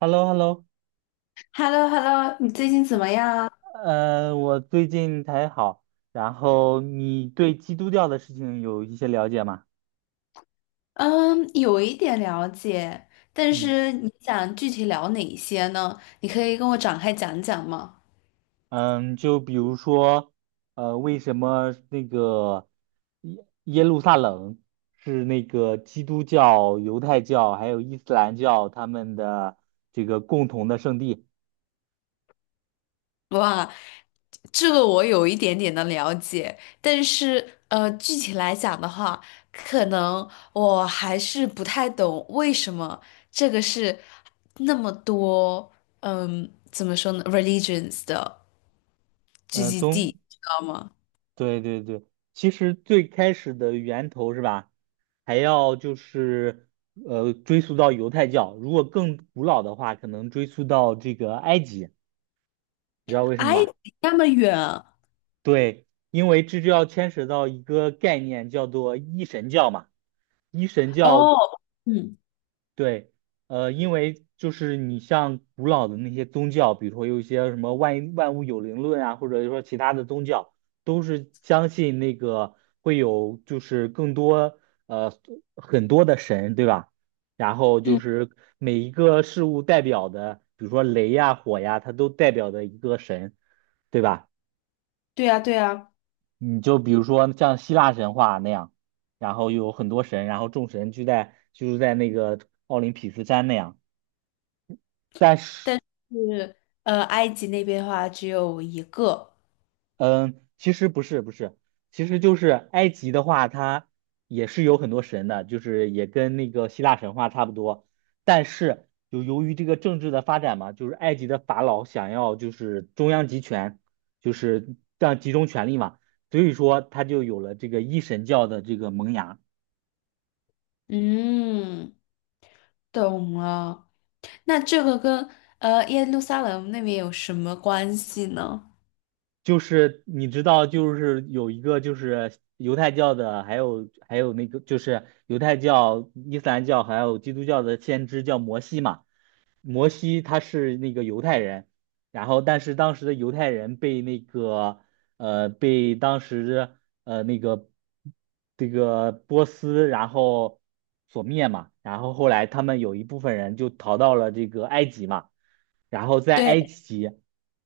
h e l l o h e l l o h e l l o h e l l o 你最近怎么样啊？我最近才好。然后你对基督教的事情有一些了解吗？嗯，有一点了解，但嗯是你想具体聊哪些呢？你可以跟我展开讲讲吗？嗯，就比如说，为什么那个耶路撒冷是那个基督教、犹太教还有伊斯兰教他们的这个共同的圣地？哇，这个我有一点点的了解，但是具体来讲的话，可能我还是不太懂为什么这个是那么多，嗯，怎么说呢，religions 的嗯、聚呃，集宗地，知道吗？对对对，其实最开始的源头是吧，还要就是呃追溯到犹太教，如果更古老的话，可能追溯到这个埃及，你知道为什么哎，吗？那么远对，因为这就要牵扯到一个概念叫做一神教嘛，一神教。哦，嗯对，因为就是你像古老的那些宗教，比如说有一些什么万万物有灵论啊，或者说其他的宗教，都是相信那个会有就是更多呃很多的神，对吧？然后就嗯。是每一个事物代表的，比如说雷呀、火呀，它都代表的一个神，对吧？对呀，对呀，你就比如说像希腊神话那样，然后有很多神，然后众神聚在居住在那个奥林匹斯山那样。但是，但是埃及那边的话只有一个。嗯，其实不是，其实就是埃及的话，它也是有很多神的，就是也跟那个希腊神话差不多。但是，就由于这个政治的发展嘛，就是埃及的法老想要就是中央集权，就是这样集中权力嘛，所以说他就有了这个一神教的这个萌芽。嗯，懂了。那这个跟耶路撒冷那边有什么关系呢？就是你知道，就是有一个就是犹太教的，还有那个就是犹太教、伊斯兰教还有基督教的先知叫摩西嘛。摩西他是那个犹太人，然后但是当时的犹太人被那个当时呃那个这个波斯然后所灭嘛，然后后来他们有一部分人就逃到了这个埃及嘛。然后在埃对，及，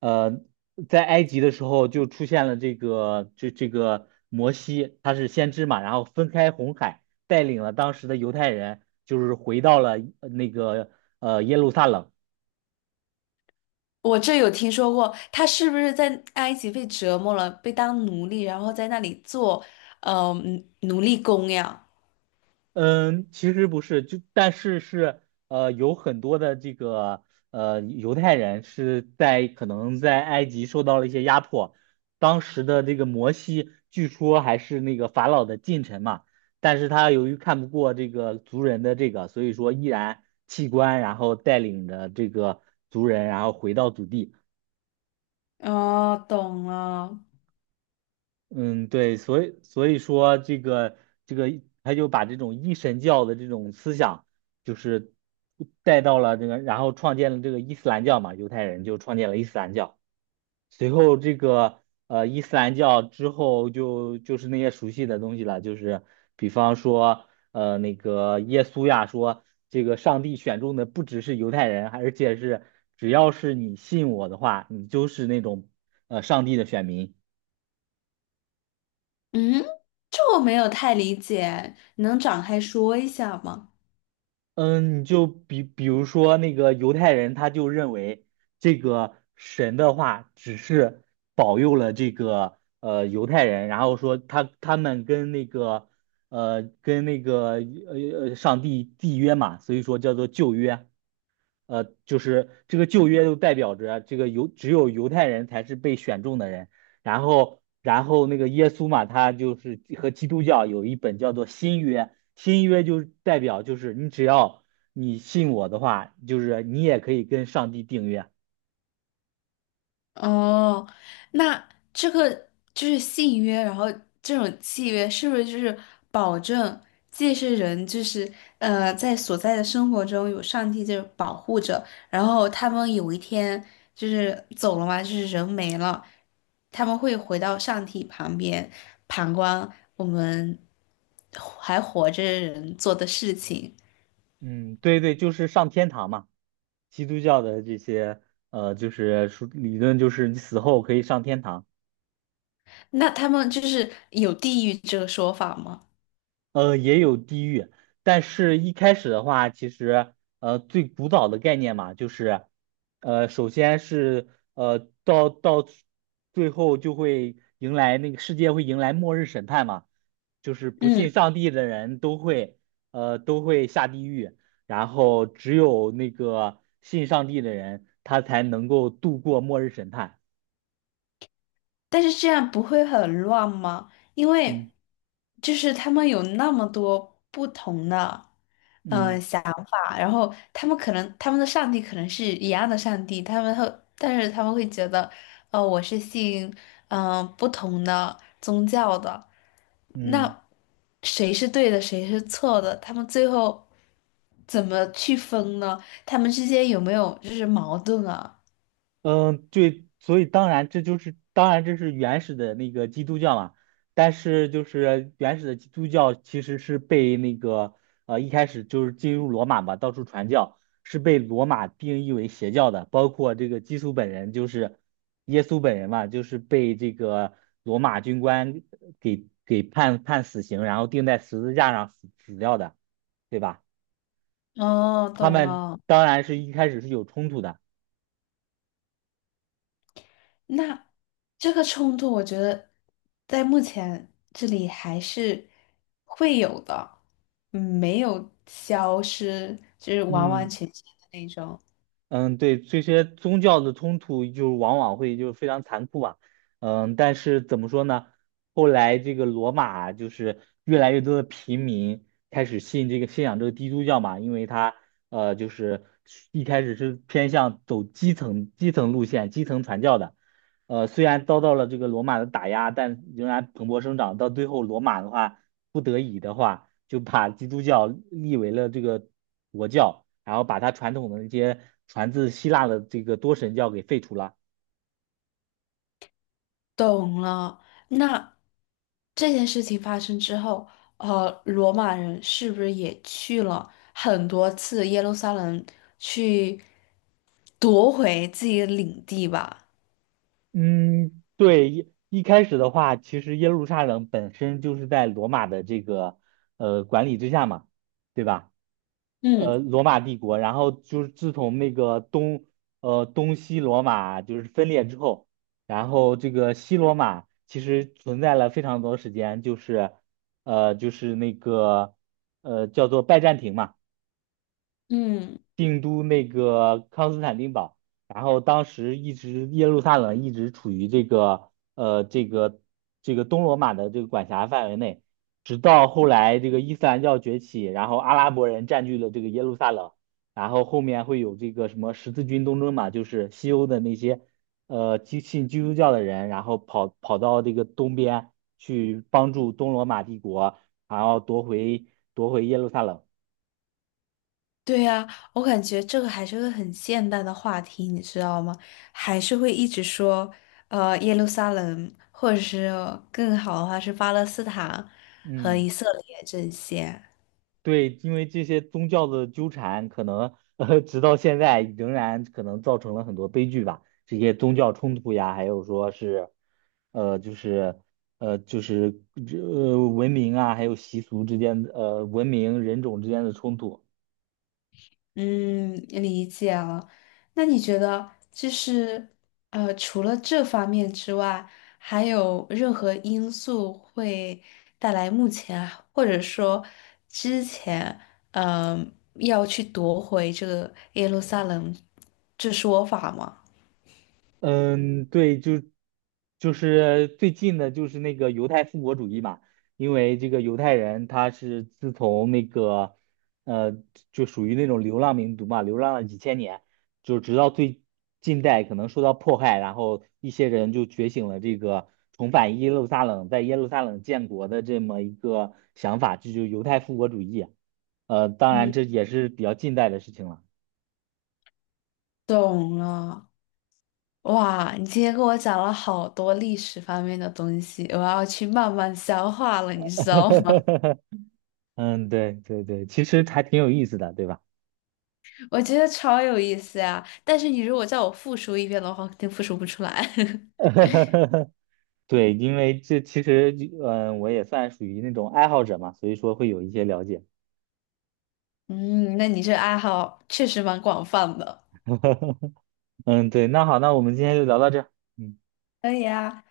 呃，在埃及的时候就出现了这个摩西，他是先知嘛，然后分开红海，带领了当时的犹太人，就是回到了那个耶路撒冷。我这有听说过，他是不是在埃及被折磨了，被当奴隶，然后在那里做呃奴奴隶工呀？嗯，其实不是，但是是有很多的这个犹太人是在可能在埃及受到了一些压迫，当时的这个摩西据说还是那个法老的近臣嘛，但是他由于看不过这个族人的这个，所以说毅然弃官，然后带领着这个族人，然后回到祖地。哦，懂了。嗯，对，所以说这个,他就把这种一神教的这种思想，就是带到了这个，然后创建了这个伊斯兰教嘛，犹太人就创建了伊斯兰教。随后这个伊斯兰教之后就是那些熟悉的东西了，就是比方说那个耶稣呀说，这个上帝选中的不只是犹太人，而且是只要是你信我的话，你就是那种上帝的选民。嗯，这我没有太理解，能展开说一下吗？嗯，你就比如说那个犹太人，他就认为这个神的话只是保佑了这个犹太人，然后说他们跟那个跟那个上帝缔约嘛，所以说叫做旧约。就是这个旧约就代表着这个犹只有犹太人才是被选中的人，然后那个耶稣嘛，他就是和基督教有一本叫做新约，新约就代表就是你只要你信我的话，就是你也可以跟上帝订约。哦，那这个就是信约，然后这种契约是不是就是保证既是人，就是在所在的生活中有上帝这保护着，然后他们有一天就是走了嘛，就是人没了，他们会回到上帝旁边旁观我们还活着的人做的事情。嗯，对对，就是上天堂嘛，基督教的这些就是说理论就是你死后可以上天堂。那他们就是有地狱这个说法吗？呃，也有地狱，但是一开始的话，其实最古早的概念嘛，就是首先是呃到到最后就会迎来那个世界会迎来末日审判嘛，就是不嗯。信上帝的人都会下地狱，然后只有那个信上帝的人，他才能够度过末日审判。但是这样不会很乱吗？因嗯为就是他们有那么多不同的嗯啊，然后他们可能他们的上帝可能是一样的上帝，他们会，但是他们会觉得，呃，我是信不同的宗教的，嗯。那谁是对的，谁是错的？他们最后怎么去分呢？他们之间有没有就是矛盾啊？嗯，对，所以当然这就是当然这是原始的那个基督教嘛，但是就是原始的基督教其实是被那个一开始就是进入罗马嘛，到处传教，是被罗马定义为邪教的，包括这个基督本人就是耶稣本人嘛，就是被这个罗马军官给判死刑，然后钉在十字架上死掉的，对吧？哦，他懂们了。当然是一开始是有冲突的。那这个冲突，我觉得在目前这里还是会有的，嗯没有消失，就是完完嗯，全全的那种。嗯，对，这些宗教的冲突就往往会就是非常残酷嘛。嗯，但是怎么说呢？后来这个罗马就是越来越多的平民开始信仰这个基督教嘛，因为它就是一开始是偏向走基层路线、基层传教的。呃，虽然遭到了这个罗马的打压，但仍然蓬勃生长。到最后，罗马的话不得已的话，就把基督教立为了这个国教，然后把它传统的那些传自希腊的这个多神教给废除了。懂了。那这件事情发生之后，呃，罗马人是不是也去了很多次耶路撒冷去夺回自己的领地吧？嗯，对，一开始的话，其实耶路撒冷本身就是在罗马的这个管理之下嘛，对吧？嗯呃，罗马帝国，然后就是自从那个东西罗马就是分裂之后，然后这个西罗马其实存在了非常多时间，就是就是那个叫做拜占庭嘛。嗯。定都那个康斯坦丁堡，然后当时耶路撒冷一直处于这个这个东罗马的这个管辖范围内，直到后来这个伊斯兰教崛起，然后阿拉伯人占据了这个耶路撒冷，然后后面会有这个什么十字军东征嘛，就是西欧的那些信基督教的人，然后跑到这个东边去帮助东罗马帝国，然后夺回耶路撒冷。对呀，我感觉这个还是个很现代的话题，你知道吗？还是会一直说，呃，耶路撒冷，或者是更好的话是巴勒斯坦和以嗯。色列这些。对，因为这些宗教的纠缠，可能直到现在仍然可能造成了很多悲剧吧。这些宗教冲突呀，还有说是，呃，就是文明啊，还有习俗之间的，文明人种之间的冲突。嗯，理解了。那你觉得就是除了这方面之外，还有任何因素会带来目前或者说之前，嗯、要去夺回这个耶路撒冷这说法吗？嗯，对，就是最近的，就是那个犹太复国主义嘛，因为这个犹太人他是自从那个呃，就属于那种流浪民族嘛，流浪了几千年，就直到最近代可能受到迫害，然后一些人就觉醒了这个重返耶路撒冷、在耶路撒冷建国的这么一个想法，这就是犹太复国主义啊。呃，当然嗯，这也是比较近代的事情了。懂了。哇，你今天跟我讲了好多历史方面的东西，我要去慢慢消化了，你知道吗？嗯，对对对，其实还挺有意思的，对吧？我觉得超有意思呀、但是你如果叫我复述一遍的话，肯定复述不出来。对，因为这其实我也算属于那种爱好者嘛，所以说会有一些了解。嗯，那你这爱好确实蛮广泛的。嗯，对，那好，那我们今天就聊到这儿。嗯，可以啊，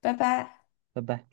拜拜。拜拜。